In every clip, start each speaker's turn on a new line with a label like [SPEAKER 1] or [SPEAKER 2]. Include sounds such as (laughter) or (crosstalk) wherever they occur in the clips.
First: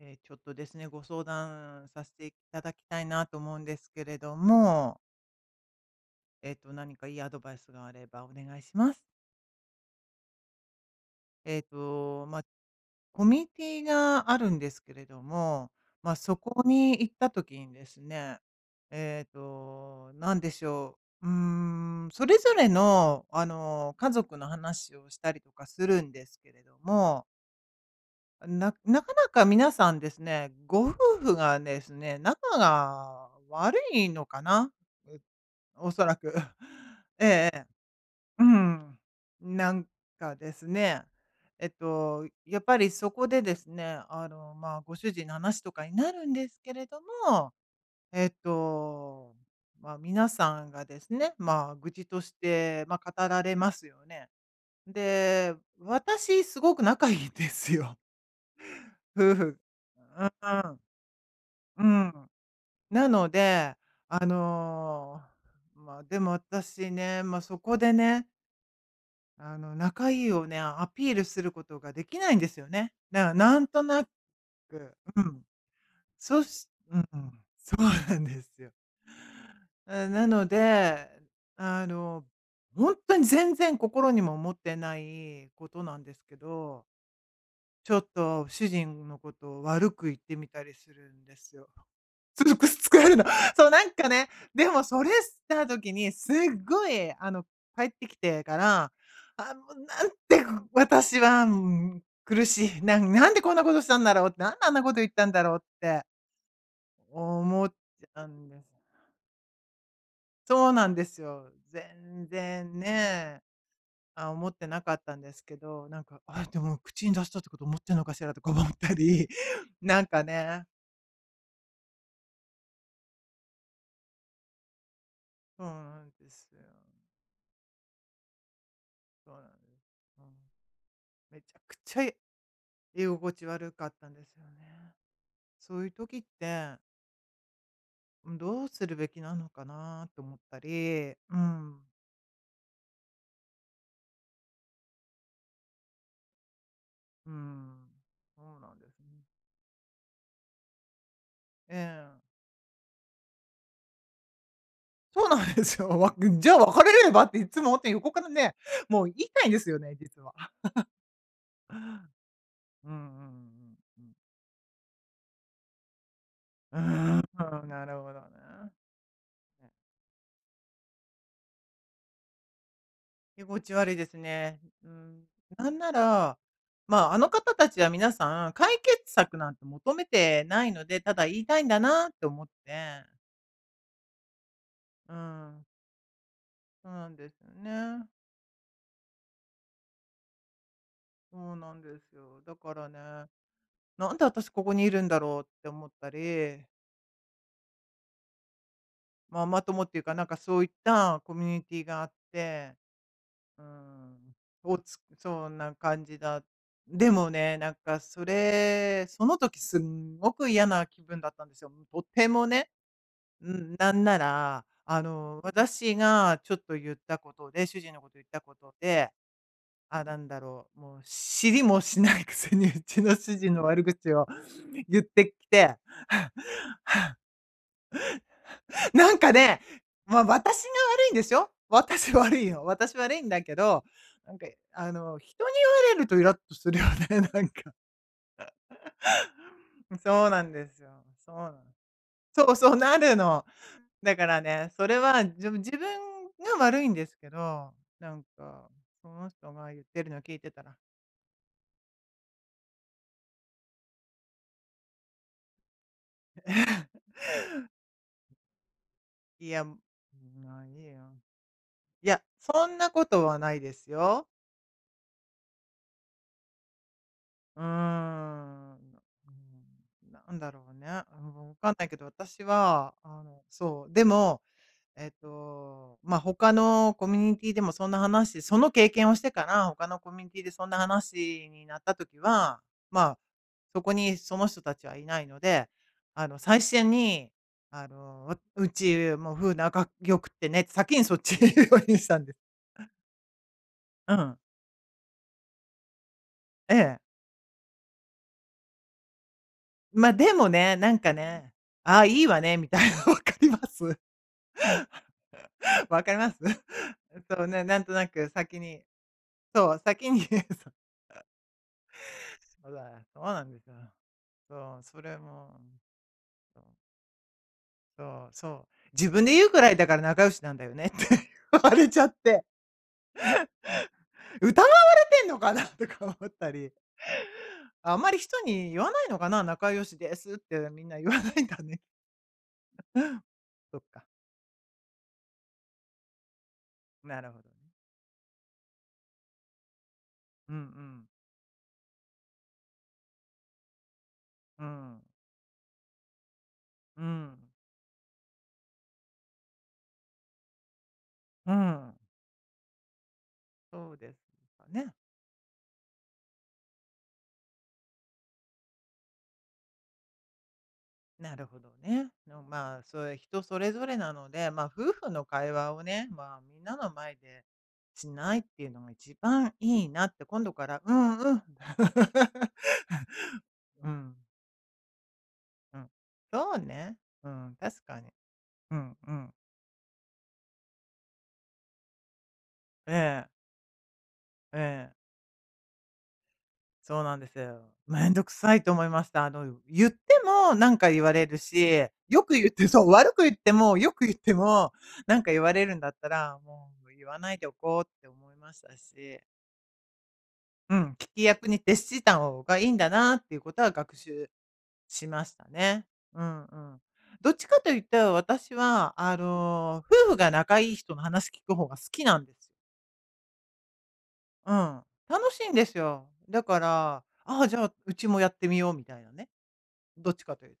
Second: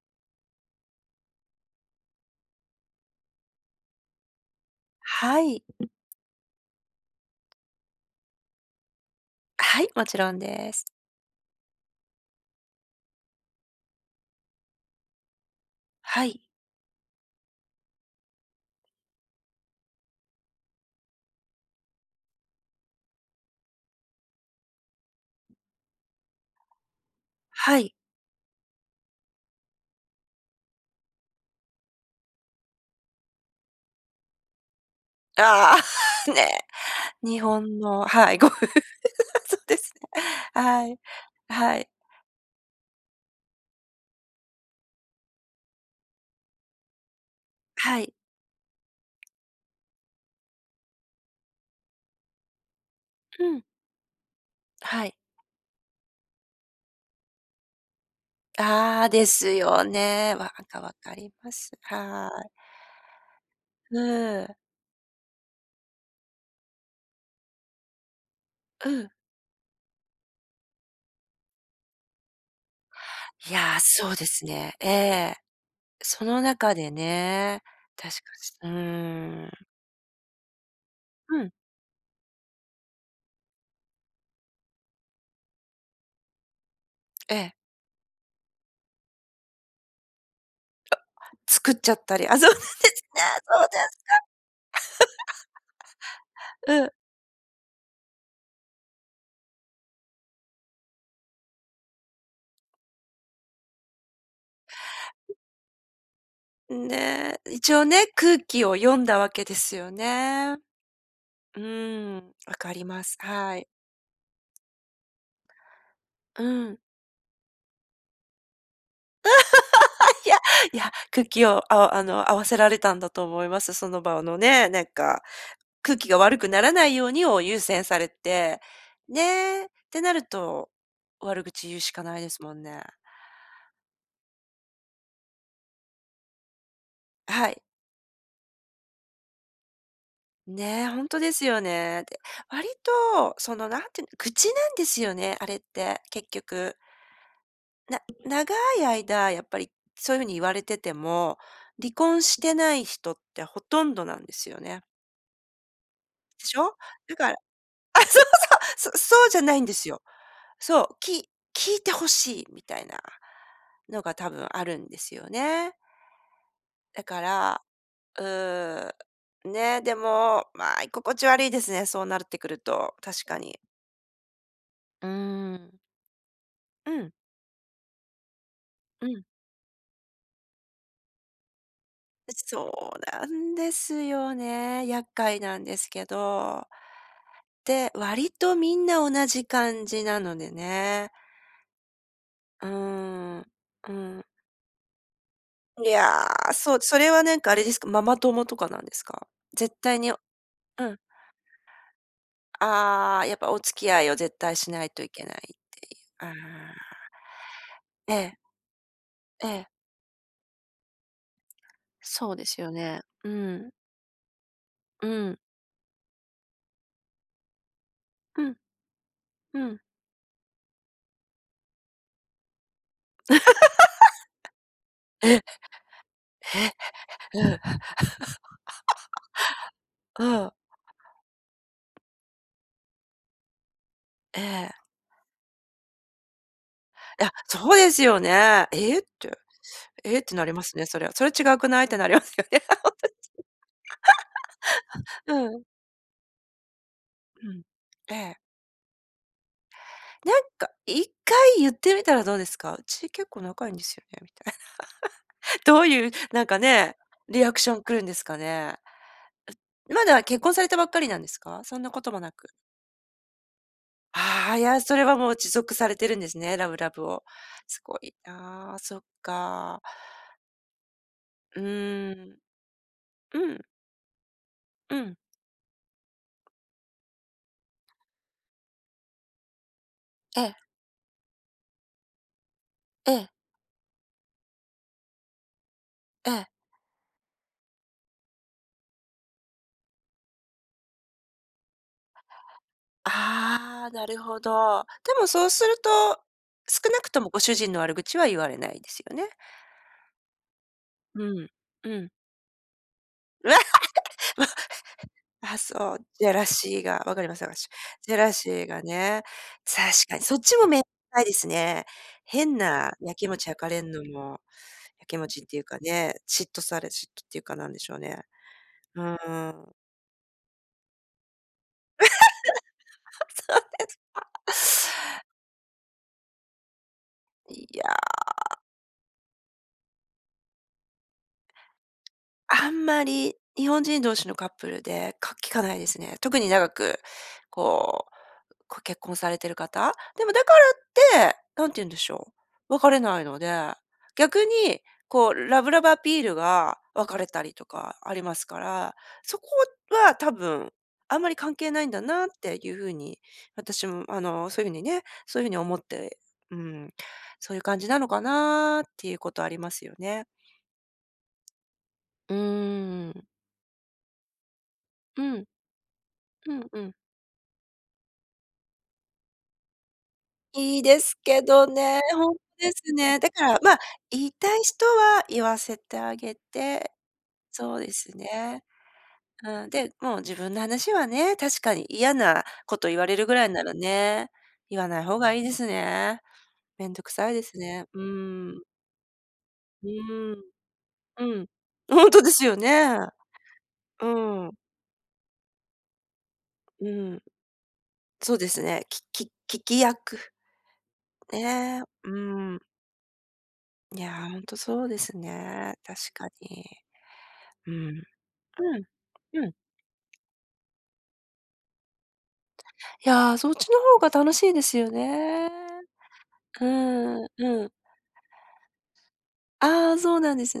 [SPEAKER 1] ええ、ちょっとですね、ご相談させていただきたいなと思うんですけれども。
[SPEAKER 2] はい。
[SPEAKER 1] えっと、何かいいアドバイスがあればお願いします。
[SPEAKER 2] はい、もちろんです。
[SPEAKER 1] ええと、ま、コミュニティがあるんですけれども、まあ、
[SPEAKER 2] は
[SPEAKER 1] そ
[SPEAKER 2] い。
[SPEAKER 1] こに行った時にですね、ええと、なんでしょう、うーん、それぞれの、あの、家族の話をしたりとかするんですけれども。
[SPEAKER 2] はい。
[SPEAKER 1] ななかなか皆さんですね、ご夫婦がですね、仲が悪いのかな、
[SPEAKER 2] あ
[SPEAKER 1] おそら
[SPEAKER 2] あ、(laughs)
[SPEAKER 1] く。(chuckles)
[SPEAKER 2] ね、
[SPEAKER 1] え
[SPEAKER 2] 日
[SPEAKER 1] えええ、
[SPEAKER 2] 本のはい、
[SPEAKER 1] う
[SPEAKER 2] ご夫婦、
[SPEAKER 1] ん。
[SPEAKER 2] そう
[SPEAKER 1] な
[SPEAKER 2] で
[SPEAKER 1] ん
[SPEAKER 2] す。
[SPEAKER 1] かです
[SPEAKER 2] はい。
[SPEAKER 1] ね、えっ
[SPEAKER 2] はい。
[SPEAKER 1] と、やっぱりそこでですね、あの、まあ、ご主人の話とかになるんですけれども、
[SPEAKER 2] はい。
[SPEAKER 1] えっと、ま、皆さんがですね、まあ愚痴として、ま、語ら
[SPEAKER 2] う
[SPEAKER 1] れ
[SPEAKER 2] ん。
[SPEAKER 1] ますよね。
[SPEAKER 2] はい。
[SPEAKER 1] で、私すごく仲いんですよ
[SPEAKER 2] ああ、で
[SPEAKER 1] 夫
[SPEAKER 2] す
[SPEAKER 1] 婦。
[SPEAKER 2] よ
[SPEAKER 1] う
[SPEAKER 2] ね、分
[SPEAKER 1] ーん。
[SPEAKER 2] か分かります、
[SPEAKER 1] う
[SPEAKER 2] は
[SPEAKER 1] ん。
[SPEAKER 2] い。
[SPEAKER 1] なので、あ
[SPEAKER 2] ね。
[SPEAKER 1] の、まあ、でも私ね、まそこでね。
[SPEAKER 2] うん。
[SPEAKER 1] あの、仲いいをね、アピールすることができないんですよね。だから
[SPEAKER 2] い
[SPEAKER 1] なん
[SPEAKER 2] や、
[SPEAKER 1] となく、
[SPEAKER 2] そうですね、え
[SPEAKER 1] う
[SPEAKER 2] え、
[SPEAKER 1] ん。
[SPEAKER 2] その
[SPEAKER 1] そし
[SPEAKER 2] 中で
[SPEAKER 1] うーん。
[SPEAKER 2] ね
[SPEAKER 1] そう
[SPEAKER 2] 確
[SPEAKER 1] な
[SPEAKER 2] か
[SPEAKER 1] んで
[SPEAKER 2] ち、
[SPEAKER 1] す
[SPEAKER 2] う
[SPEAKER 1] よ。
[SPEAKER 2] ーん。
[SPEAKER 1] う、なので、
[SPEAKER 2] うん。
[SPEAKER 1] あの、ほんとに全然心にも思ってないことなんですけど
[SPEAKER 2] ええ。
[SPEAKER 1] ちょっと主人のことを悪く言ってみたりするんですよ。
[SPEAKER 2] 作っちゃったり、あ、そうなんで
[SPEAKER 1] (unintelligible) 使え
[SPEAKER 2] す
[SPEAKER 1] る
[SPEAKER 2] ね。
[SPEAKER 1] の。
[SPEAKER 2] そう
[SPEAKER 1] そう、
[SPEAKER 2] で
[SPEAKER 1] なん
[SPEAKER 2] す
[SPEAKER 1] かね、でもそれした時に、すっ
[SPEAKER 2] か。(laughs) う
[SPEAKER 1] ご
[SPEAKER 2] ん。
[SPEAKER 1] いあの、帰ってきてから、あ、もうなんて私は苦しいななんでこんなことしたんだろうって、なんであんなこと言ったんだろうって
[SPEAKER 2] うん、ね、
[SPEAKER 1] 思っ
[SPEAKER 2] 一応
[SPEAKER 1] て
[SPEAKER 2] ね、
[SPEAKER 1] た
[SPEAKER 2] 空
[SPEAKER 1] んです。
[SPEAKER 2] 気を読んだわけですよね。
[SPEAKER 1] そう
[SPEAKER 2] う
[SPEAKER 1] なんですよ。
[SPEAKER 2] ーん、
[SPEAKER 1] 全
[SPEAKER 2] 分か
[SPEAKER 1] 然
[SPEAKER 2] ります、
[SPEAKER 1] ね。
[SPEAKER 2] はい。
[SPEAKER 1] あ、思ってなかったんですけど、なんか、
[SPEAKER 2] う
[SPEAKER 1] あ、で
[SPEAKER 2] ん。
[SPEAKER 1] も口に出したってこと、思ってんのかしらとか思ったり、なんか
[SPEAKER 2] (laughs) いや、
[SPEAKER 1] ね。
[SPEAKER 2] いや、空気をあおあの合わせられたんだと思います、その場をのね。なんか、
[SPEAKER 1] そう
[SPEAKER 2] 空
[SPEAKER 1] な
[SPEAKER 2] 気
[SPEAKER 1] ん
[SPEAKER 2] が
[SPEAKER 1] で
[SPEAKER 2] 悪く
[SPEAKER 1] す
[SPEAKER 2] な
[SPEAKER 1] よ。
[SPEAKER 2] らないようにを優先されて、
[SPEAKER 1] そうなんで。
[SPEAKER 2] ね、てな
[SPEAKER 1] う
[SPEAKER 2] る
[SPEAKER 1] ん。
[SPEAKER 2] と、
[SPEAKER 1] め
[SPEAKER 2] 悪
[SPEAKER 1] ちゃ
[SPEAKER 2] 口
[SPEAKER 1] く
[SPEAKER 2] 言うし
[SPEAKER 1] ち
[SPEAKER 2] か
[SPEAKER 1] ゃ、
[SPEAKER 2] ないですもんね。
[SPEAKER 1] 居心地悪かったんですよね。そういう時って
[SPEAKER 2] あ、はい。
[SPEAKER 1] うん、どうするべきなのかなって思った
[SPEAKER 2] ね、ほん
[SPEAKER 1] り。
[SPEAKER 2] とで
[SPEAKER 1] う
[SPEAKER 2] すよ
[SPEAKER 1] ん。
[SPEAKER 2] ね。で、割と、そのなんていうん愚痴なんですよね、あれって、結局。
[SPEAKER 1] うん、
[SPEAKER 2] な
[SPEAKER 1] そ
[SPEAKER 2] 長
[SPEAKER 1] うなん
[SPEAKER 2] い
[SPEAKER 1] ですね。
[SPEAKER 2] 間やっぱりそういうふうに言われてても、
[SPEAKER 1] え
[SPEAKER 2] 離
[SPEAKER 1] え。
[SPEAKER 2] 婚してない人ってほとんどなんですよね。
[SPEAKER 1] そうなんですよ。わっぐん
[SPEAKER 2] で
[SPEAKER 1] じゃ
[SPEAKER 2] し
[SPEAKER 1] あ
[SPEAKER 2] ょ？
[SPEAKER 1] 別れれ
[SPEAKER 2] だ
[SPEAKER 1] ばっ
[SPEAKER 2] から
[SPEAKER 1] て、いっつもって
[SPEAKER 2] あ、
[SPEAKER 1] 横
[SPEAKER 2] そ
[SPEAKER 1] か
[SPEAKER 2] う
[SPEAKER 1] らね、
[SPEAKER 2] そう、
[SPEAKER 1] もう
[SPEAKER 2] そ
[SPEAKER 1] 言
[SPEAKER 2] そう
[SPEAKER 1] い
[SPEAKER 2] じゃ
[SPEAKER 1] たいん
[SPEAKER 2] な
[SPEAKER 1] で
[SPEAKER 2] いん
[SPEAKER 1] す
[SPEAKER 2] で
[SPEAKER 1] よ
[SPEAKER 2] す
[SPEAKER 1] ね、
[SPEAKER 2] よ。
[SPEAKER 1] 実は。
[SPEAKER 2] そ
[SPEAKER 1] (chuckles)
[SPEAKER 2] う、き聞いて欲しいみたい
[SPEAKER 1] うんう
[SPEAKER 2] な、
[SPEAKER 1] んうんう
[SPEAKER 2] の
[SPEAKER 1] ん。
[SPEAKER 2] が多分あるんですよね。
[SPEAKER 1] う
[SPEAKER 2] だか
[SPEAKER 1] ん、
[SPEAKER 2] ら、
[SPEAKER 1] なるほどね。
[SPEAKER 2] うん、
[SPEAKER 1] え。
[SPEAKER 2] ね、でも、まあ、居心地悪いですね、そうなるってくると、確か
[SPEAKER 1] い
[SPEAKER 2] に。
[SPEAKER 1] ごち悪いですね。う
[SPEAKER 2] う
[SPEAKER 1] ん。な
[SPEAKER 2] ん。
[SPEAKER 1] んなら、
[SPEAKER 2] う
[SPEAKER 1] ま
[SPEAKER 2] ん。
[SPEAKER 1] あ、あの方たちは皆さん、解決
[SPEAKER 2] うん。
[SPEAKER 1] 策なんて求めてないので、ただ言いたいんだなって
[SPEAKER 2] え、
[SPEAKER 1] 思っ
[SPEAKER 2] そう
[SPEAKER 1] て。
[SPEAKER 2] なんですよね、厄
[SPEAKER 1] う
[SPEAKER 2] 介な
[SPEAKER 1] ん。
[SPEAKER 2] んですけど。
[SPEAKER 1] そうなんですよ
[SPEAKER 2] で、
[SPEAKER 1] ね。
[SPEAKER 2] 割とみんな同じ感じなのでね。
[SPEAKER 1] そうなんですよ。だ
[SPEAKER 2] う
[SPEAKER 1] からね、
[SPEAKER 2] ーん、う
[SPEAKER 1] なん
[SPEAKER 2] ん。
[SPEAKER 1] で私ここにいるんだろうって
[SPEAKER 2] い
[SPEAKER 1] 思った
[SPEAKER 2] や、
[SPEAKER 1] り。
[SPEAKER 2] そうそれはなんかあれですか、ママ友とかなんですか？
[SPEAKER 1] ママ
[SPEAKER 2] 絶
[SPEAKER 1] 友って
[SPEAKER 2] 対
[SPEAKER 1] いう
[SPEAKER 2] に
[SPEAKER 1] か、
[SPEAKER 2] を
[SPEAKER 1] なんかそういっ
[SPEAKER 2] うん。
[SPEAKER 1] たコミュニティーがあって。
[SPEAKER 2] ああ、やっぱお
[SPEAKER 1] う
[SPEAKER 2] 付き合いを
[SPEAKER 1] ん。
[SPEAKER 2] 絶対し
[SPEAKER 1] お
[SPEAKER 2] ない
[SPEAKER 1] つ
[SPEAKER 2] といけないっ
[SPEAKER 1] そんな
[SPEAKER 2] てい
[SPEAKER 1] 感じ
[SPEAKER 2] う、ああ。
[SPEAKER 1] だでもね、なんか
[SPEAKER 2] え
[SPEAKER 1] そ
[SPEAKER 2] え。
[SPEAKER 1] れ、その
[SPEAKER 2] え
[SPEAKER 1] 時
[SPEAKER 2] え。
[SPEAKER 1] すんごく嫌な気分だったんですよ、とて
[SPEAKER 2] そうで
[SPEAKER 1] も
[SPEAKER 2] す
[SPEAKER 1] ね。
[SPEAKER 2] よね、う
[SPEAKER 1] う
[SPEAKER 2] ん。
[SPEAKER 1] ん、なんなら、あ
[SPEAKER 2] うん。
[SPEAKER 1] の、私がちょっと言ったことで、主人のこと言った
[SPEAKER 2] う
[SPEAKER 1] こ
[SPEAKER 2] ん。
[SPEAKER 1] とで、
[SPEAKER 2] うん。
[SPEAKER 1] あ、なんだろう、もう知りもしないくせにうちの主人の悪口を言っ
[SPEAKER 2] (laughs)
[SPEAKER 1] て
[SPEAKER 2] え。
[SPEAKER 1] き
[SPEAKER 2] へえ。
[SPEAKER 1] て (laughs) (laughs) なんかね、ま、
[SPEAKER 2] うん。うん。
[SPEAKER 1] 私
[SPEAKER 2] (chuckles)
[SPEAKER 1] が悪いんですよ。私悪いんよ。私悪いんだけど、なん
[SPEAKER 2] え
[SPEAKER 1] か
[SPEAKER 2] え。
[SPEAKER 1] あの、人に言われるとイラっとするよね、
[SPEAKER 2] いや、
[SPEAKER 1] なんか。
[SPEAKER 2] そうですよね。えって。
[SPEAKER 1] (laughs) うん、
[SPEAKER 2] えっ
[SPEAKER 1] そう
[SPEAKER 2] て
[SPEAKER 1] な
[SPEAKER 2] な
[SPEAKER 1] ん
[SPEAKER 2] りま
[SPEAKER 1] で
[SPEAKER 2] す
[SPEAKER 1] す
[SPEAKER 2] ね、
[SPEAKER 1] よ。
[SPEAKER 2] それは。それ
[SPEAKER 1] そう
[SPEAKER 2] 違
[SPEAKER 1] なの。
[SPEAKER 2] くない？ってなります
[SPEAKER 1] そ
[SPEAKER 2] よ
[SPEAKER 1] う
[SPEAKER 2] ね。いや、
[SPEAKER 1] そう、
[SPEAKER 2] ほん
[SPEAKER 1] な
[SPEAKER 2] と
[SPEAKER 1] るの。だからね、それは
[SPEAKER 2] です。
[SPEAKER 1] で
[SPEAKER 2] (laughs)
[SPEAKER 1] も
[SPEAKER 2] うん。
[SPEAKER 1] 自分が悪いんですけ
[SPEAKER 2] うん。
[SPEAKER 1] ど、な
[SPEAKER 2] え
[SPEAKER 1] ん
[SPEAKER 2] え。
[SPEAKER 1] か、その人が言ってるの聞
[SPEAKER 2] な
[SPEAKER 1] い
[SPEAKER 2] ん
[SPEAKER 1] てた
[SPEAKER 2] か、
[SPEAKER 1] ら
[SPEAKER 2] 一回言ってみたらどうですか？うち結構仲いいんですよね、みたいな。(laughs) どういう、なんかね、リアクション来るんですかね。
[SPEAKER 1] いや、うん、
[SPEAKER 2] まだ結婚
[SPEAKER 1] ま
[SPEAKER 2] さ
[SPEAKER 1] あ
[SPEAKER 2] れた
[SPEAKER 1] い
[SPEAKER 2] ば
[SPEAKER 1] い
[SPEAKER 2] っか
[SPEAKER 1] や。
[SPEAKER 2] りなんですか？そんなこ
[SPEAKER 1] い
[SPEAKER 2] とも
[SPEAKER 1] や、
[SPEAKER 2] なく。
[SPEAKER 1] そんなことはないですよ。
[SPEAKER 2] ああ、いや、それはもう持続されてるんですね、ラブラブを、
[SPEAKER 1] うー
[SPEAKER 2] すごいな、
[SPEAKER 1] ん。
[SPEAKER 2] そっか。
[SPEAKER 1] なうん、なんだろうね。うん、もう分
[SPEAKER 2] う
[SPEAKER 1] かんないけど、
[SPEAKER 2] ん。
[SPEAKER 1] 私はあ
[SPEAKER 2] う
[SPEAKER 1] の
[SPEAKER 2] ん。
[SPEAKER 1] そう、でも、
[SPEAKER 2] う
[SPEAKER 1] えっ
[SPEAKER 2] ん。
[SPEAKER 1] と、ま、他のコミュニティーでもそんな話その経験をしてから、他のコミュニティ
[SPEAKER 2] え
[SPEAKER 1] ーで
[SPEAKER 2] え。
[SPEAKER 1] そんな話になった時は、ま
[SPEAKER 2] え
[SPEAKER 1] あ、
[SPEAKER 2] え。
[SPEAKER 1] そこにその人たちはいないので、あ
[SPEAKER 2] え
[SPEAKER 1] の、
[SPEAKER 2] え。
[SPEAKER 1] 最初に、あの、わうちもう夫婦仲良くてねって先にそっちにいうようにしたんです。
[SPEAKER 2] ああ、な
[SPEAKER 1] う
[SPEAKER 2] る
[SPEAKER 1] ん。
[SPEAKER 2] ほど。でもそうすると、
[SPEAKER 1] え
[SPEAKER 2] 少
[SPEAKER 1] え。
[SPEAKER 2] なくともご主人の悪口は言われないですよね。
[SPEAKER 1] ま、でもね、なんか
[SPEAKER 2] うん、
[SPEAKER 1] ね、
[SPEAKER 2] う
[SPEAKER 1] ああ、
[SPEAKER 2] ん。
[SPEAKER 1] いいわねみたいな。分かります？
[SPEAKER 2] (laughs) ま。あ、そ
[SPEAKER 1] 分
[SPEAKER 2] う、
[SPEAKER 1] かりま
[SPEAKER 2] や
[SPEAKER 1] す？
[SPEAKER 2] らしいが、分
[SPEAKER 1] え、
[SPEAKER 2] かりま
[SPEAKER 1] そ
[SPEAKER 2] す、
[SPEAKER 1] うね、
[SPEAKER 2] 私。
[SPEAKER 1] なんとな
[SPEAKER 2] ジェ
[SPEAKER 1] く
[SPEAKER 2] ラシ
[SPEAKER 1] 先
[SPEAKER 2] ーが
[SPEAKER 1] に
[SPEAKER 2] ね、
[SPEAKER 1] そう、
[SPEAKER 2] 確
[SPEAKER 1] 先
[SPEAKER 2] か
[SPEAKER 1] に。
[SPEAKER 2] に。
[SPEAKER 1] そ
[SPEAKER 2] そっちもめさ
[SPEAKER 1] う。
[SPEAKER 2] いですね。変
[SPEAKER 1] そう
[SPEAKER 2] な
[SPEAKER 1] だ、
[SPEAKER 2] や
[SPEAKER 1] そう
[SPEAKER 2] きも
[SPEAKER 1] な
[SPEAKER 2] ち
[SPEAKER 1] んで
[SPEAKER 2] 焼
[SPEAKER 1] す
[SPEAKER 2] か
[SPEAKER 1] よ。
[SPEAKER 2] れんのも、
[SPEAKER 1] そう、そ
[SPEAKER 2] やき
[SPEAKER 1] れ
[SPEAKER 2] もちっ
[SPEAKER 1] も、
[SPEAKER 2] てい
[SPEAKER 1] う
[SPEAKER 2] うか
[SPEAKER 1] ん。
[SPEAKER 2] ね、嫉妬
[SPEAKER 1] そう。
[SPEAKER 2] され嫉妬っていうかなんでしょう
[SPEAKER 1] そ
[SPEAKER 2] ね。
[SPEAKER 1] うそう。
[SPEAKER 2] う
[SPEAKER 1] 自分で言うくら
[SPEAKER 2] ん。
[SPEAKER 1] いだから仲良しなんだよねって言われ
[SPEAKER 2] (laughs) あ、そうで
[SPEAKER 1] ちゃって。
[SPEAKER 2] すか。
[SPEAKER 1] 疑われてんのかなとか思ったり。
[SPEAKER 2] いや。
[SPEAKER 1] あんまり人に言わないのかな、仲良しですってみんな言わないんだね。
[SPEAKER 2] あん
[SPEAKER 1] (laughs)
[SPEAKER 2] まり日
[SPEAKER 1] そっ
[SPEAKER 2] 本人
[SPEAKER 1] か。
[SPEAKER 2] 同士のカップルでか聞かないですね。特に長く、
[SPEAKER 1] なるほどね。
[SPEAKER 2] こうこう結婚されてる方。でもだ
[SPEAKER 1] う
[SPEAKER 2] か
[SPEAKER 1] んうん。
[SPEAKER 2] らって、何て言うんでしょう、別れないので、逆
[SPEAKER 1] う
[SPEAKER 2] に、
[SPEAKER 1] ん。
[SPEAKER 2] こうラブラブアピールが
[SPEAKER 1] う
[SPEAKER 2] 別れた
[SPEAKER 1] ん。
[SPEAKER 2] りとかありますから、そこは多分、あんまり
[SPEAKER 1] ふ
[SPEAKER 2] 関係ないん
[SPEAKER 1] ん。
[SPEAKER 2] だなっていう風に、私
[SPEAKER 1] そう
[SPEAKER 2] も
[SPEAKER 1] です
[SPEAKER 2] あの、そう
[SPEAKER 1] か
[SPEAKER 2] いう風に
[SPEAKER 1] ね。
[SPEAKER 2] ねそういう風に思って、うん、そういう感じなのかなっていうことありますよね。
[SPEAKER 1] なるほどね。あ
[SPEAKER 2] う
[SPEAKER 1] の、まあ、それ
[SPEAKER 2] ん。
[SPEAKER 1] 人それぞれなので、ま、夫婦
[SPEAKER 2] う
[SPEAKER 1] の
[SPEAKER 2] ん。
[SPEAKER 1] 会話をね、まあ
[SPEAKER 2] う
[SPEAKER 1] みん
[SPEAKER 2] ん
[SPEAKER 1] な
[SPEAKER 2] う
[SPEAKER 1] の
[SPEAKER 2] ん。
[SPEAKER 1] 前で、しないっていうのが一番いいなって、今度から
[SPEAKER 2] いい
[SPEAKER 1] う
[SPEAKER 2] です
[SPEAKER 1] んう
[SPEAKER 2] け
[SPEAKER 1] ん。
[SPEAKER 2] どね、ほんですね。だから、
[SPEAKER 1] (laughs)
[SPEAKER 2] ま、
[SPEAKER 1] うん。
[SPEAKER 2] 言いたい人は言わ
[SPEAKER 1] う
[SPEAKER 2] せ
[SPEAKER 1] ん、
[SPEAKER 2] てあげ
[SPEAKER 1] そう
[SPEAKER 2] て、
[SPEAKER 1] ね。うん、
[SPEAKER 2] そう
[SPEAKER 1] 確
[SPEAKER 2] で
[SPEAKER 1] かに。
[SPEAKER 2] すね。
[SPEAKER 1] うん、うん。
[SPEAKER 2] うん、で、もう自分の話はね、確かに嫌なこと言われ
[SPEAKER 1] え
[SPEAKER 2] る
[SPEAKER 1] え。
[SPEAKER 2] ぐらいならね、
[SPEAKER 1] え
[SPEAKER 2] 言わ
[SPEAKER 1] え。
[SPEAKER 2] ない方がいいですね。面
[SPEAKER 1] そ
[SPEAKER 2] 倒
[SPEAKER 1] う
[SPEAKER 2] く
[SPEAKER 1] なんで
[SPEAKER 2] さい
[SPEAKER 1] す
[SPEAKER 2] です
[SPEAKER 1] よ。
[SPEAKER 2] ね。う
[SPEAKER 1] めんどくさい
[SPEAKER 2] ん。
[SPEAKER 1] と思いました。あの、う言
[SPEAKER 2] う
[SPEAKER 1] って
[SPEAKER 2] ん。
[SPEAKER 1] もなんか言われ
[SPEAKER 2] う
[SPEAKER 1] る
[SPEAKER 2] ん。
[SPEAKER 1] し、
[SPEAKER 2] あ、ほんと
[SPEAKER 1] 良
[SPEAKER 2] で
[SPEAKER 1] く
[SPEAKER 2] す
[SPEAKER 1] 言っ
[SPEAKER 2] よ
[SPEAKER 1] てそう、
[SPEAKER 2] ね。
[SPEAKER 1] 悪く言っても、良く
[SPEAKER 2] う
[SPEAKER 1] 言って
[SPEAKER 2] ん。
[SPEAKER 1] も、なんか言われるんだったら、も
[SPEAKER 2] う
[SPEAKER 1] う言わ
[SPEAKER 2] ん。
[SPEAKER 1] ないでおこうって思
[SPEAKER 2] そ
[SPEAKER 1] い
[SPEAKER 2] うで
[SPEAKER 1] まし
[SPEAKER 2] す
[SPEAKER 1] た
[SPEAKER 2] ね、
[SPEAKER 1] し。
[SPEAKER 2] きき聞き役。
[SPEAKER 1] うん、聞き役に徹
[SPEAKER 2] え、
[SPEAKER 1] し
[SPEAKER 2] う
[SPEAKER 1] た方が
[SPEAKER 2] ん。
[SPEAKER 1] いいんだなっていうことは学
[SPEAKER 2] いや、
[SPEAKER 1] 習
[SPEAKER 2] ほんとそうで
[SPEAKER 1] し
[SPEAKER 2] す
[SPEAKER 1] ました
[SPEAKER 2] ね、
[SPEAKER 1] ね。
[SPEAKER 2] 確
[SPEAKER 1] う
[SPEAKER 2] か
[SPEAKER 1] んう
[SPEAKER 2] に。
[SPEAKER 1] ん。どっちかと
[SPEAKER 2] うん。
[SPEAKER 1] 言っ
[SPEAKER 2] う
[SPEAKER 1] たら、私はあ
[SPEAKER 2] ん。うん。
[SPEAKER 1] の、夫婦が仲良い人の話聞く方が好きなんです。
[SPEAKER 2] いや、そっちの方が楽し
[SPEAKER 1] う
[SPEAKER 2] いです
[SPEAKER 1] ん、
[SPEAKER 2] よ
[SPEAKER 1] 楽し
[SPEAKER 2] ね。
[SPEAKER 1] いんですよ。だか
[SPEAKER 2] う
[SPEAKER 1] ら、
[SPEAKER 2] ーん、
[SPEAKER 1] ああじゃ
[SPEAKER 2] うん。
[SPEAKER 1] あ、うちもやってみようみたいなね。
[SPEAKER 2] あ、
[SPEAKER 1] どっ
[SPEAKER 2] そう
[SPEAKER 1] ち
[SPEAKER 2] な
[SPEAKER 1] か
[SPEAKER 2] んで
[SPEAKER 1] というと。
[SPEAKER 2] す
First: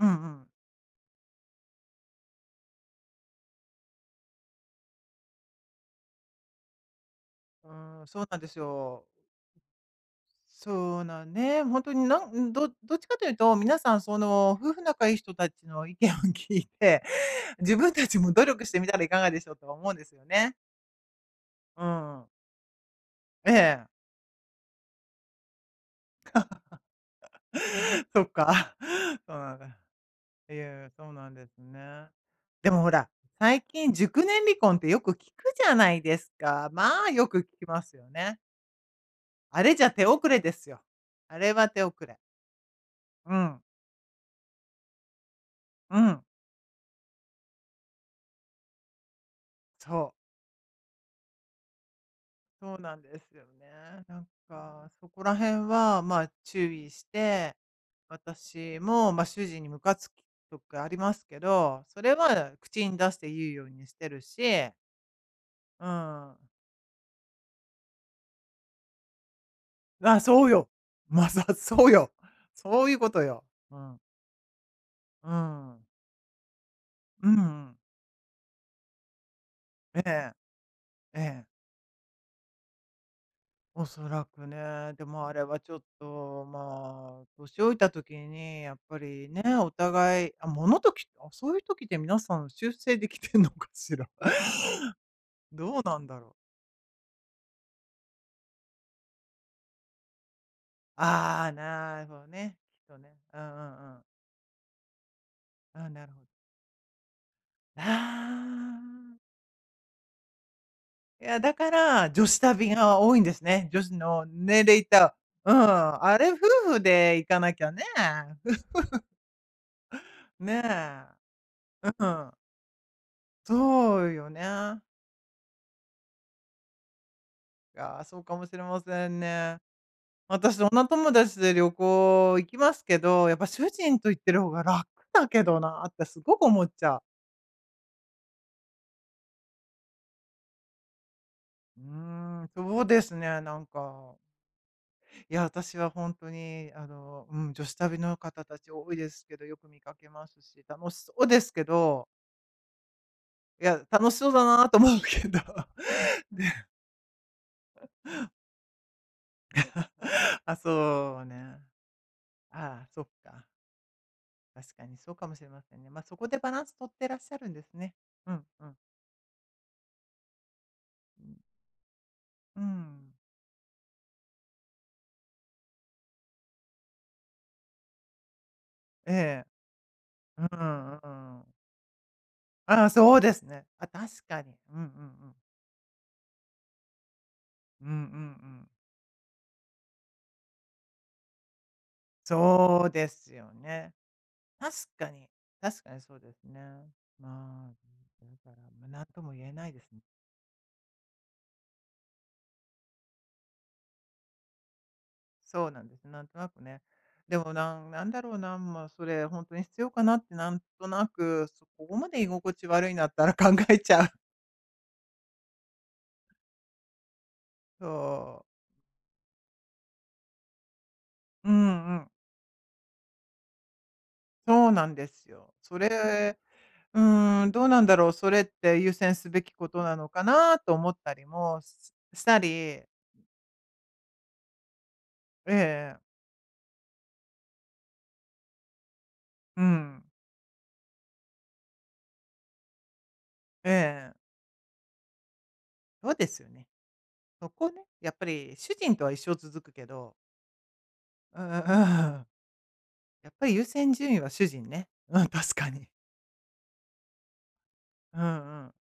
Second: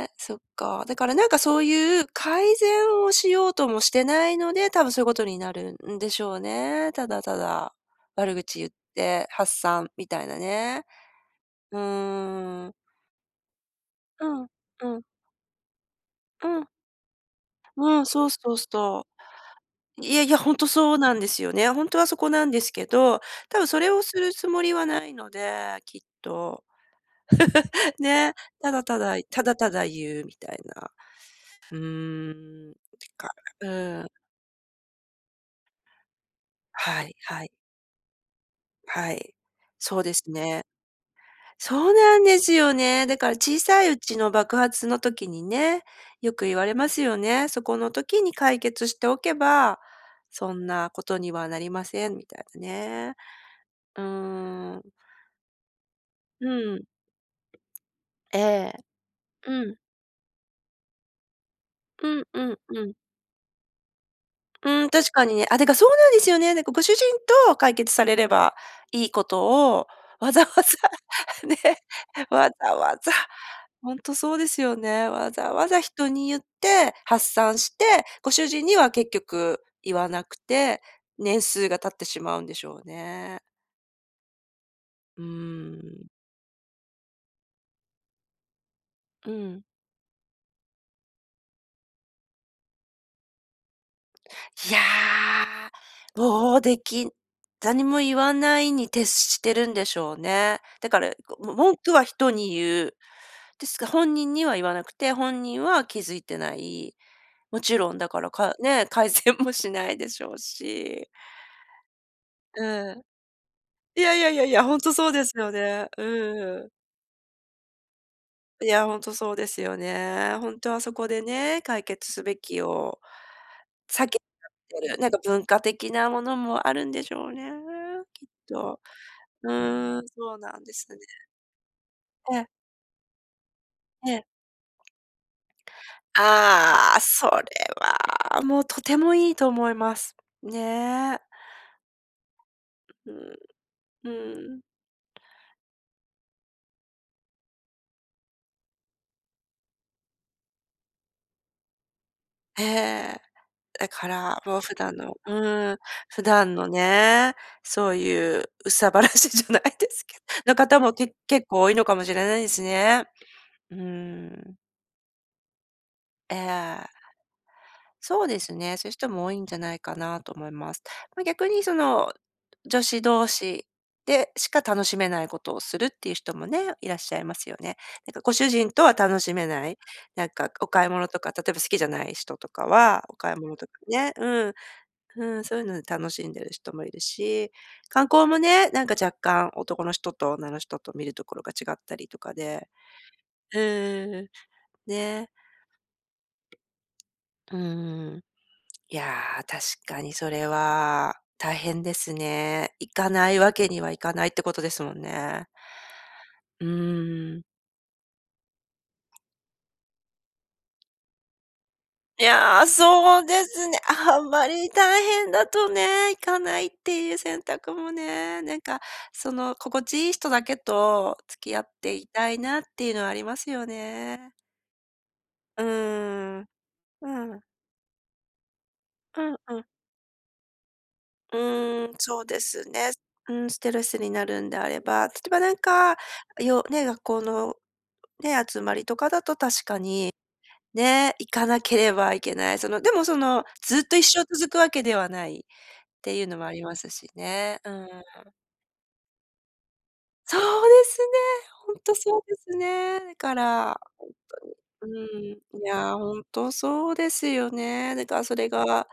[SPEAKER 1] うんう
[SPEAKER 2] そっ
[SPEAKER 1] ん。
[SPEAKER 2] か、だからなんかそういう改善をしようともしてないので、多分そういうことになるんでしょうね。ただた
[SPEAKER 1] う
[SPEAKER 2] だ、
[SPEAKER 1] ーん、そう
[SPEAKER 2] 悪
[SPEAKER 1] なんです
[SPEAKER 2] 口言っ
[SPEAKER 1] よ。
[SPEAKER 2] て発散みたいなね。
[SPEAKER 1] そうなんね、ほ
[SPEAKER 2] う
[SPEAKER 1] んとになんど
[SPEAKER 2] ん。
[SPEAKER 1] どっちかというと、皆さんそ
[SPEAKER 2] うん、
[SPEAKER 1] の、夫婦
[SPEAKER 2] うん。
[SPEAKER 1] 仲いい人たちの意見を
[SPEAKER 2] う
[SPEAKER 1] 聞い
[SPEAKER 2] ん。
[SPEAKER 1] て、自分
[SPEAKER 2] うん、
[SPEAKER 1] たち
[SPEAKER 2] そう
[SPEAKER 1] も努
[SPEAKER 2] そう
[SPEAKER 1] 力してみたら
[SPEAKER 2] そ
[SPEAKER 1] いかがでしょうとは思うんで
[SPEAKER 2] う。い
[SPEAKER 1] す
[SPEAKER 2] や
[SPEAKER 1] よ
[SPEAKER 2] いや、ほ
[SPEAKER 1] ね。
[SPEAKER 2] んとそうなんですよね。ほ
[SPEAKER 1] う
[SPEAKER 2] んとはそ
[SPEAKER 1] ん。
[SPEAKER 2] こなんですけど、
[SPEAKER 1] え
[SPEAKER 2] 多分そ
[SPEAKER 1] え。
[SPEAKER 2] れをするつもりはないので、きっと。(laughs)
[SPEAKER 1] (laughs) そっ
[SPEAKER 2] ね、た
[SPEAKER 1] か。
[SPEAKER 2] だただ言
[SPEAKER 1] そう
[SPEAKER 2] ただ
[SPEAKER 1] なんだ。
[SPEAKER 2] ただ言うみた
[SPEAKER 1] い
[SPEAKER 2] い
[SPEAKER 1] や、
[SPEAKER 2] な、
[SPEAKER 1] そうなんです
[SPEAKER 2] う
[SPEAKER 1] ね。で
[SPEAKER 2] ん、
[SPEAKER 1] もほら、
[SPEAKER 2] か
[SPEAKER 1] 最
[SPEAKER 2] う
[SPEAKER 1] 近
[SPEAKER 2] ん。
[SPEAKER 1] 熟年離婚ってよく聞くじゃないですか。
[SPEAKER 2] は
[SPEAKER 1] まあ
[SPEAKER 2] い
[SPEAKER 1] よく
[SPEAKER 2] はい。
[SPEAKER 1] 聞きますよね。
[SPEAKER 2] はい、
[SPEAKER 1] あれじゃ
[SPEAKER 2] そう
[SPEAKER 1] 手
[SPEAKER 2] で
[SPEAKER 1] 遅
[SPEAKER 2] す
[SPEAKER 1] れで
[SPEAKER 2] ね。
[SPEAKER 1] すよ。あれは手
[SPEAKER 2] そう
[SPEAKER 1] 遅れ。
[SPEAKER 2] なんですよね。だから
[SPEAKER 1] う
[SPEAKER 2] 小
[SPEAKER 1] ん。
[SPEAKER 2] さいうちの爆発の時にね、
[SPEAKER 1] うん。
[SPEAKER 2] よく言われますよね、そこの時に解決しておけば、
[SPEAKER 1] そう。
[SPEAKER 2] そんなことにはなりませんみたいな
[SPEAKER 1] そうなん
[SPEAKER 2] ね。
[SPEAKER 1] ですよ
[SPEAKER 2] う
[SPEAKER 1] ね。なん
[SPEAKER 2] ー
[SPEAKER 1] か、
[SPEAKER 2] ん。
[SPEAKER 1] そこら辺は、まあ、注
[SPEAKER 2] うん。
[SPEAKER 1] 意して、
[SPEAKER 2] ええ。
[SPEAKER 1] 私も、まあ、主人
[SPEAKER 2] う
[SPEAKER 1] に
[SPEAKER 2] ん。
[SPEAKER 1] むかつくときありますけど、そ
[SPEAKER 2] う
[SPEAKER 1] れ
[SPEAKER 2] んう
[SPEAKER 1] は
[SPEAKER 2] んう
[SPEAKER 1] 口
[SPEAKER 2] ん。
[SPEAKER 1] に出して言うようにしてる
[SPEAKER 2] う
[SPEAKER 1] し
[SPEAKER 2] ーん、確かにね。あ、だかそ
[SPEAKER 1] う
[SPEAKER 2] うなんですよ
[SPEAKER 1] ん。
[SPEAKER 2] ね。なんか、ご主人と解決されればいいことを、
[SPEAKER 1] わ、
[SPEAKER 2] わざ
[SPEAKER 1] そ
[SPEAKER 2] わ
[SPEAKER 1] うよ。まさ
[SPEAKER 2] ざ、ね、
[SPEAKER 1] そうよ、
[SPEAKER 2] わざ
[SPEAKER 1] そうい
[SPEAKER 2] わ
[SPEAKER 1] うこ
[SPEAKER 2] ざ、
[SPEAKER 1] とよ。う
[SPEAKER 2] ほ
[SPEAKER 1] ん。
[SPEAKER 2] んとそうですよね。
[SPEAKER 1] う
[SPEAKER 2] わざわ
[SPEAKER 1] ん。
[SPEAKER 2] ざ人に言って
[SPEAKER 1] う
[SPEAKER 2] 発
[SPEAKER 1] んう
[SPEAKER 2] 散
[SPEAKER 1] ん。
[SPEAKER 2] して、ご主人には結局、言
[SPEAKER 1] え
[SPEAKER 2] わな
[SPEAKER 1] え。
[SPEAKER 2] くて、
[SPEAKER 1] え
[SPEAKER 2] 年
[SPEAKER 1] え。
[SPEAKER 2] 数が経ってしまうんでしょうね。
[SPEAKER 1] おそらくね、で
[SPEAKER 2] うー
[SPEAKER 1] も、あれはちょっ
[SPEAKER 2] ん。
[SPEAKER 1] と、まあ、年老いた時に、やっぱり、
[SPEAKER 2] う
[SPEAKER 1] ね、
[SPEAKER 2] ん。
[SPEAKER 1] お互いあ、ものとき、あ、そういう時って皆さん修正できてんのかしら。
[SPEAKER 2] いやあ。
[SPEAKER 1] どうなんだろう。
[SPEAKER 2] もう、できなんにも言わないに徹してるんでしょうね。だから、こ
[SPEAKER 1] あ
[SPEAKER 2] う
[SPEAKER 1] あ、
[SPEAKER 2] も文句
[SPEAKER 1] な
[SPEAKER 2] は
[SPEAKER 1] るほ
[SPEAKER 2] 人に
[SPEAKER 1] ね、きっ
[SPEAKER 2] 言う。
[SPEAKER 1] とね。うんう
[SPEAKER 2] ですが、
[SPEAKER 1] んうん。
[SPEAKER 2] 本人には言わなくて、本人
[SPEAKER 1] あ
[SPEAKER 2] は
[SPEAKER 1] あ、
[SPEAKER 2] 気
[SPEAKER 1] なる
[SPEAKER 2] づ
[SPEAKER 1] ほ
[SPEAKER 2] い
[SPEAKER 1] ど。
[SPEAKER 2] てない。もち
[SPEAKER 1] あ
[SPEAKER 2] ろんだから、かね、改
[SPEAKER 1] あ。
[SPEAKER 2] 善もしないでしょうし。
[SPEAKER 1] いや、だから、女子旅
[SPEAKER 2] う
[SPEAKER 1] が
[SPEAKER 2] ん。
[SPEAKER 1] 多いんですね。女子
[SPEAKER 2] いやい
[SPEAKER 1] の、
[SPEAKER 2] やいやい
[SPEAKER 1] 年
[SPEAKER 2] や、ほ
[SPEAKER 1] 齢
[SPEAKER 2] ん
[SPEAKER 1] いっ
[SPEAKER 2] とそう
[SPEAKER 1] た
[SPEAKER 2] です
[SPEAKER 1] う
[SPEAKER 2] よね、
[SPEAKER 1] ん。あれ夫
[SPEAKER 2] うん。
[SPEAKER 1] 婦で行かなきゃね。
[SPEAKER 2] いや、ほん
[SPEAKER 1] (chuckles)
[SPEAKER 2] とそうですよね、ほんとはそ
[SPEAKER 1] ね。
[SPEAKER 2] こでね、解
[SPEAKER 1] う
[SPEAKER 2] 決す
[SPEAKER 1] ん。
[SPEAKER 2] べきを
[SPEAKER 1] そ
[SPEAKER 2] 避
[SPEAKER 1] う
[SPEAKER 2] けち
[SPEAKER 1] よ
[SPEAKER 2] ゃっ
[SPEAKER 1] ね。
[SPEAKER 2] てる。なんか文化的なものもあるんでしょうね、
[SPEAKER 1] いやあ、そう
[SPEAKER 2] きっ
[SPEAKER 1] かもしれ
[SPEAKER 2] と。
[SPEAKER 1] ません
[SPEAKER 2] う
[SPEAKER 1] ね。
[SPEAKER 2] ーん、そうな
[SPEAKER 1] 私、
[SPEAKER 2] んで
[SPEAKER 1] 女
[SPEAKER 2] すね。
[SPEAKER 1] 友達で旅行、
[SPEAKER 2] え
[SPEAKER 1] 行
[SPEAKER 2] え。
[SPEAKER 1] きますけど、やっぱ主人と
[SPEAKER 2] え
[SPEAKER 1] 行っ
[SPEAKER 2] え。
[SPEAKER 1] てる方が楽だけどなってすごく思っち
[SPEAKER 2] あ
[SPEAKER 1] ゃ
[SPEAKER 2] あ、
[SPEAKER 1] う。
[SPEAKER 2] それは、もう、とてもいいと思います。ね。
[SPEAKER 1] う
[SPEAKER 2] ん、うーん、
[SPEAKER 1] ーん、そうですね、なん
[SPEAKER 2] う
[SPEAKER 1] か。
[SPEAKER 2] ーん。
[SPEAKER 1] いや、私はほんとに、あの、うん、女子旅の方たち多いですけど、よく見かけますし、楽しそうですけど
[SPEAKER 2] へえ、
[SPEAKER 1] いや、
[SPEAKER 2] だか
[SPEAKER 1] 楽しそう
[SPEAKER 2] ら
[SPEAKER 1] だ
[SPEAKER 2] もう
[SPEAKER 1] な
[SPEAKER 2] 普
[SPEAKER 1] と
[SPEAKER 2] 段
[SPEAKER 1] 思う
[SPEAKER 2] の
[SPEAKER 1] けど、
[SPEAKER 2] うん、普段
[SPEAKER 1] ね。
[SPEAKER 2] のね、
[SPEAKER 1] (laughs)
[SPEAKER 2] そういう憂さ晴らしじゃない
[SPEAKER 1] (chuckles)
[SPEAKER 2] ですけ
[SPEAKER 1] あ、
[SPEAKER 2] の方もけ
[SPEAKER 1] そう
[SPEAKER 2] 結
[SPEAKER 1] ね。
[SPEAKER 2] 構多いのかもしれないです
[SPEAKER 1] ああ、そ
[SPEAKER 2] ね。
[SPEAKER 1] っか。
[SPEAKER 2] うん。
[SPEAKER 1] 確かにそうかもしれませんね。まあ、そこ
[SPEAKER 2] え
[SPEAKER 1] でバランスと
[SPEAKER 2] え。
[SPEAKER 1] ってらっしゃるんですね。
[SPEAKER 2] そう
[SPEAKER 1] う
[SPEAKER 2] で
[SPEAKER 1] ん
[SPEAKER 2] す
[SPEAKER 1] うん。
[SPEAKER 2] ね、そういう人も多いんじゃないかなと思います。ま、逆にその、
[SPEAKER 1] う
[SPEAKER 2] 女子
[SPEAKER 1] ん。
[SPEAKER 2] 同士でしか楽しめないことをするっていう人もね、いらっしゃいますよね。なんかご主人とは
[SPEAKER 1] え
[SPEAKER 2] 楽し
[SPEAKER 1] え。
[SPEAKER 2] めない、なんか
[SPEAKER 1] う
[SPEAKER 2] お買い
[SPEAKER 1] んう
[SPEAKER 2] 物とか、例
[SPEAKER 1] ん。
[SPEAKER 2] えば好きじゃない人とか
[SPEAKER 1] ああ、
[SPEAKER 2] は、
[SPEAKER 1] そ
[SPEAKER 2] お
[SPEAKER 1] うで
[SPEAKER 2] 買い
[SPEAKER 1] す
[SPEAKER 2] 物
[SPEAKER 1] ね。
[SPEAKER 2] とか
[SPEAKER 1] あ、確
[SPEAKER 2] ね、
[SPEAKER 1] か
[SPEAKER 2] う
[SPEAKER 1] に。
[SPEAKER 2] ん。
[SPEAKER 1] うんうんう
[SPEAKER 2] う
[SPEAKER 1] ん。
[SPEAKER 2] ん、そういうので楽しんでる人もいるし、
[SPEAKER 1] うんうんう
[SPEAKER 2] 観光も
[SPEAKER 1] ん。
[SPEAKER 2] ね、なんか若干、男の人と女の人と見るところが違ったりとかで、
[SPEAKER 1] そうですよ
[SPEAKER 2] うん
[SPEAKER 1] ね。
[SPEAKER 2] う
[SPEAKER 1] 確
[SPEAKER 2] ん、
[SPEAKER 1] かに、
[SPEAKER 2] ね。
[SPEAKER 1] 確かにそうですね。
[SPEAKER 2] う
[SPEAKER 1] ま
[SPEAKER 2] ーん、
[SPEAKER 1] あ、ね、だから、ま、
[SPEAKER 2] い
[SPEAKER 1] 何
[SPEAKER 2] や、
[SPEAKER 1] とも言え
[SPEAKER 2] 確
[SPEAKER 1] ないですね。
[SPEAKER 2] かにそれは、大変ですね。行かないわけにはいかないってことですもんね。
[SPEAKER 1] そうなんです、なんとなく
[SPEAKER 2] う
[SPEAKER 1] ね。
[SPEAKER 2] ー
[SPEAKER 1] で
[SPEAKER 2] ん。
[SPEAKER 1] もなんなんだろうな、まあそれ本当に必要かなってなんとなく、そう、ここまで
[SPEAKER 2] い
[SPEAKER 1] 居心
[SPEAKER 2] や、
[SPEAKER 1] 地悪いんだっ
[SPEAKER 2] そ
[SPEAKER 1] た
[SPEAKER 2] う
[SPEAKER 1] ら
[SPEAKER 2] で
[SPEAKER 1] 考
[SPEAKER 2] すね。
[SPEAKER 1] えちゃう。
[SPEAKER 2] あんまり大変だとね、行かないっていう選択も
[SPEAKER 1] そ
[SPEAKER 2] ね、
[SPEAKER 1] う。
[SPEAKER 2] なんか、その心地いい人だけと
[SPEAKER 1] う
[SPEAKER 2] 付き合っ
[SPEAKER 1] ん
[SPEAKER 2] て
[SPEAKER 1] う
[SPEAKER 2] い
[SPEAKER 1] ん。
[SPEAKER 2] たいなっていうのはありますよね。
[SPEAKER 1] そうなんですよ。
[SPEAKER 2] う
[SPEAKER 1] それ、
[SPEAKER 2] ーん、
[SPEAKER 1] う
[SPEAKER 2] うん。
[SPEAKER 1] ーん、どうなんだろう、それって優先す
[SPEAKER 2] うん
[SPEAKER 1] べき
[SPEAKER 2] うん。
[SPEAKER 1] ことなのかなと思ったり
[SPEAKER 2] う
[SPEAKER 1] もし
[SPEAKER 2] ーん、そ
[SPEAKER 1] し
[SPEAKER 2] う
[SPEAKER 1] た
[SPEAKER 2] です
[SPEAKER 1] り。
[SPEAKER 2] ね。うん、ストレスになるんであれば、例えばな
[SPEAKER 1] ええ
[SPEAKER 2] んか、
[SPEAKER 1] ええ。
[SPEAKER 2] よね、学校の、ね、集まりとかだと
[SPEAKER 1] う
[SPEAKER 2] 確か
[SPEAKER 1] ん。
[SPEAKER 2] に、ね、行かなければいけない、その、でもその、
[SPEAKER 1] え
[SPEAKER 2] ずっと一
[SPEAKER 1] ええ。
[SPEAKER 2] 生続くわけではないっ
[SPEAKER 1] そう
[SPEAKER 2] ていう
[SPEAKER 1] で
[SPEAKER 2] の
[SPEAKER 1] す
[SPEAKER 2] も
[SPEAKER 1] よ
[SPEAKER 2] あり
[SPEAKER 1] ね。
[SPEAKER 2] ますし
[SPEAKER 1] そ
[SPEAKER 2] ね。
[SPEAKER 1] こ
[SPEAKER 2] う
[SPEAKER 1] ね、
[SPEAKER 2] ん。
[SPEAKER 1] やっぱり主人とは一生続くけど。
[SPEAKER 2] そうですね、
[SPEAKER 1] あああ
[SPEAKER 2] 本当そう
[SPEAKER 1] あ。
[SPEAKER 2] ですね。だ
[SPEAKER 1] やっ
[SPEAKER 2] か
[SPEAKER 1] ぱり優
[SPEAKER 2] ら、
[SPEAKER 1] 先順位は主人ね。
[SPEAKER 2] 本当
[SPEAKER 1] うん、
[SPEAKER 2] に、
[SPEAKER 1] 確
[SPEAKER 2] うん、い
[SPEAKER 1] かに。
[SPEAKER 2] や、本当そうですよね。だか
[SPEAKER 1] うん
[SPEAKER 2] らそれ
[SPEAKER 1] うん。
[SPEAKER 2] が、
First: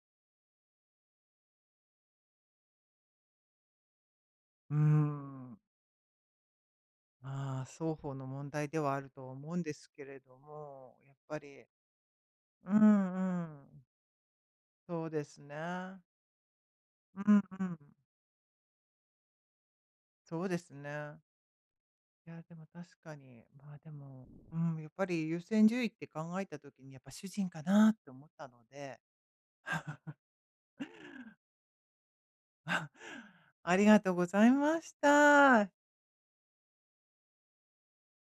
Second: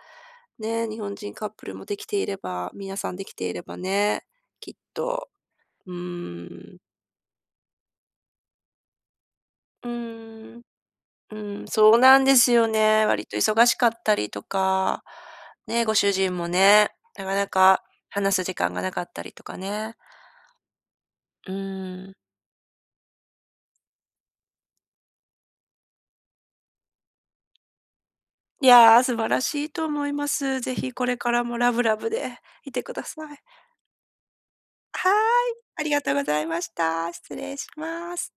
[SPEAKER 2] ね、日本人カップルもできていれば、皆さんできていればね、き
[SPEAKER 1] う
[SPEAKER 2] っ
[SPEAKER 1] ー
[SPEAKER 2] と、
[SPEAKER 1] ん。
[SPEAKER 2] うん。
[SPEAKER 1] ああ、双方の問題ではあるとは思うんで
[SPEAKER 2] う
[SPEAKER 1] すけれど
[SPEAKER 2] ーん、
[SPEAKER 1] も、やっ
[SPEAKER 2] う
[SPEAKER 1] ぱり、
[SPEAKER 2] ん、そうなんですよ
[SPEAKER 1] うん
[SPEAKER 2] ね。割と
[SPEAKER 1] う
[SPEAKER 2] 忙し
[SPEAKER 1] ん。
[SPEAKER 2] かったりとか、
[SPEAKER 1] そうです
[SPEAKER 2] ね、ご
[SPEAKER 1] ね。
[SPEAKER 2] 主人もね、
[SPEAKER 1] う
[SPEAKER 2] なか
[SPEAKER 1] ん
[SPEAKER 2] な
[SPEAKER 1] うん。
[SPEAKER 2] か話す時間がなかったりとかね。
[SPEAKER 1] そうですね。
[SPEAKER 2] うーん。
[SPEAKER 1] いや、でも確かに、まあでも、うーん、やっぱり優先順位って考えた時に、やっぱ主人かなって思ったの
[SPEAKER 2] い
[SPEAKER 1] で。
[SPEAKER 2] や、素晴らしいと思い
[SPEAKER 1] (chuckles)
[SPEAKER 2] ます。是非これからもラブラブでいて
[SPEAKER 1] (chuckles)
[SPEAKER 2] ください。
[SPEAKER 1] ありがとうございまし
[SPEAKER 2] はい、
[SPEAKER 1] た。
[SPEAKER 2] ありがとうございました。失礼します。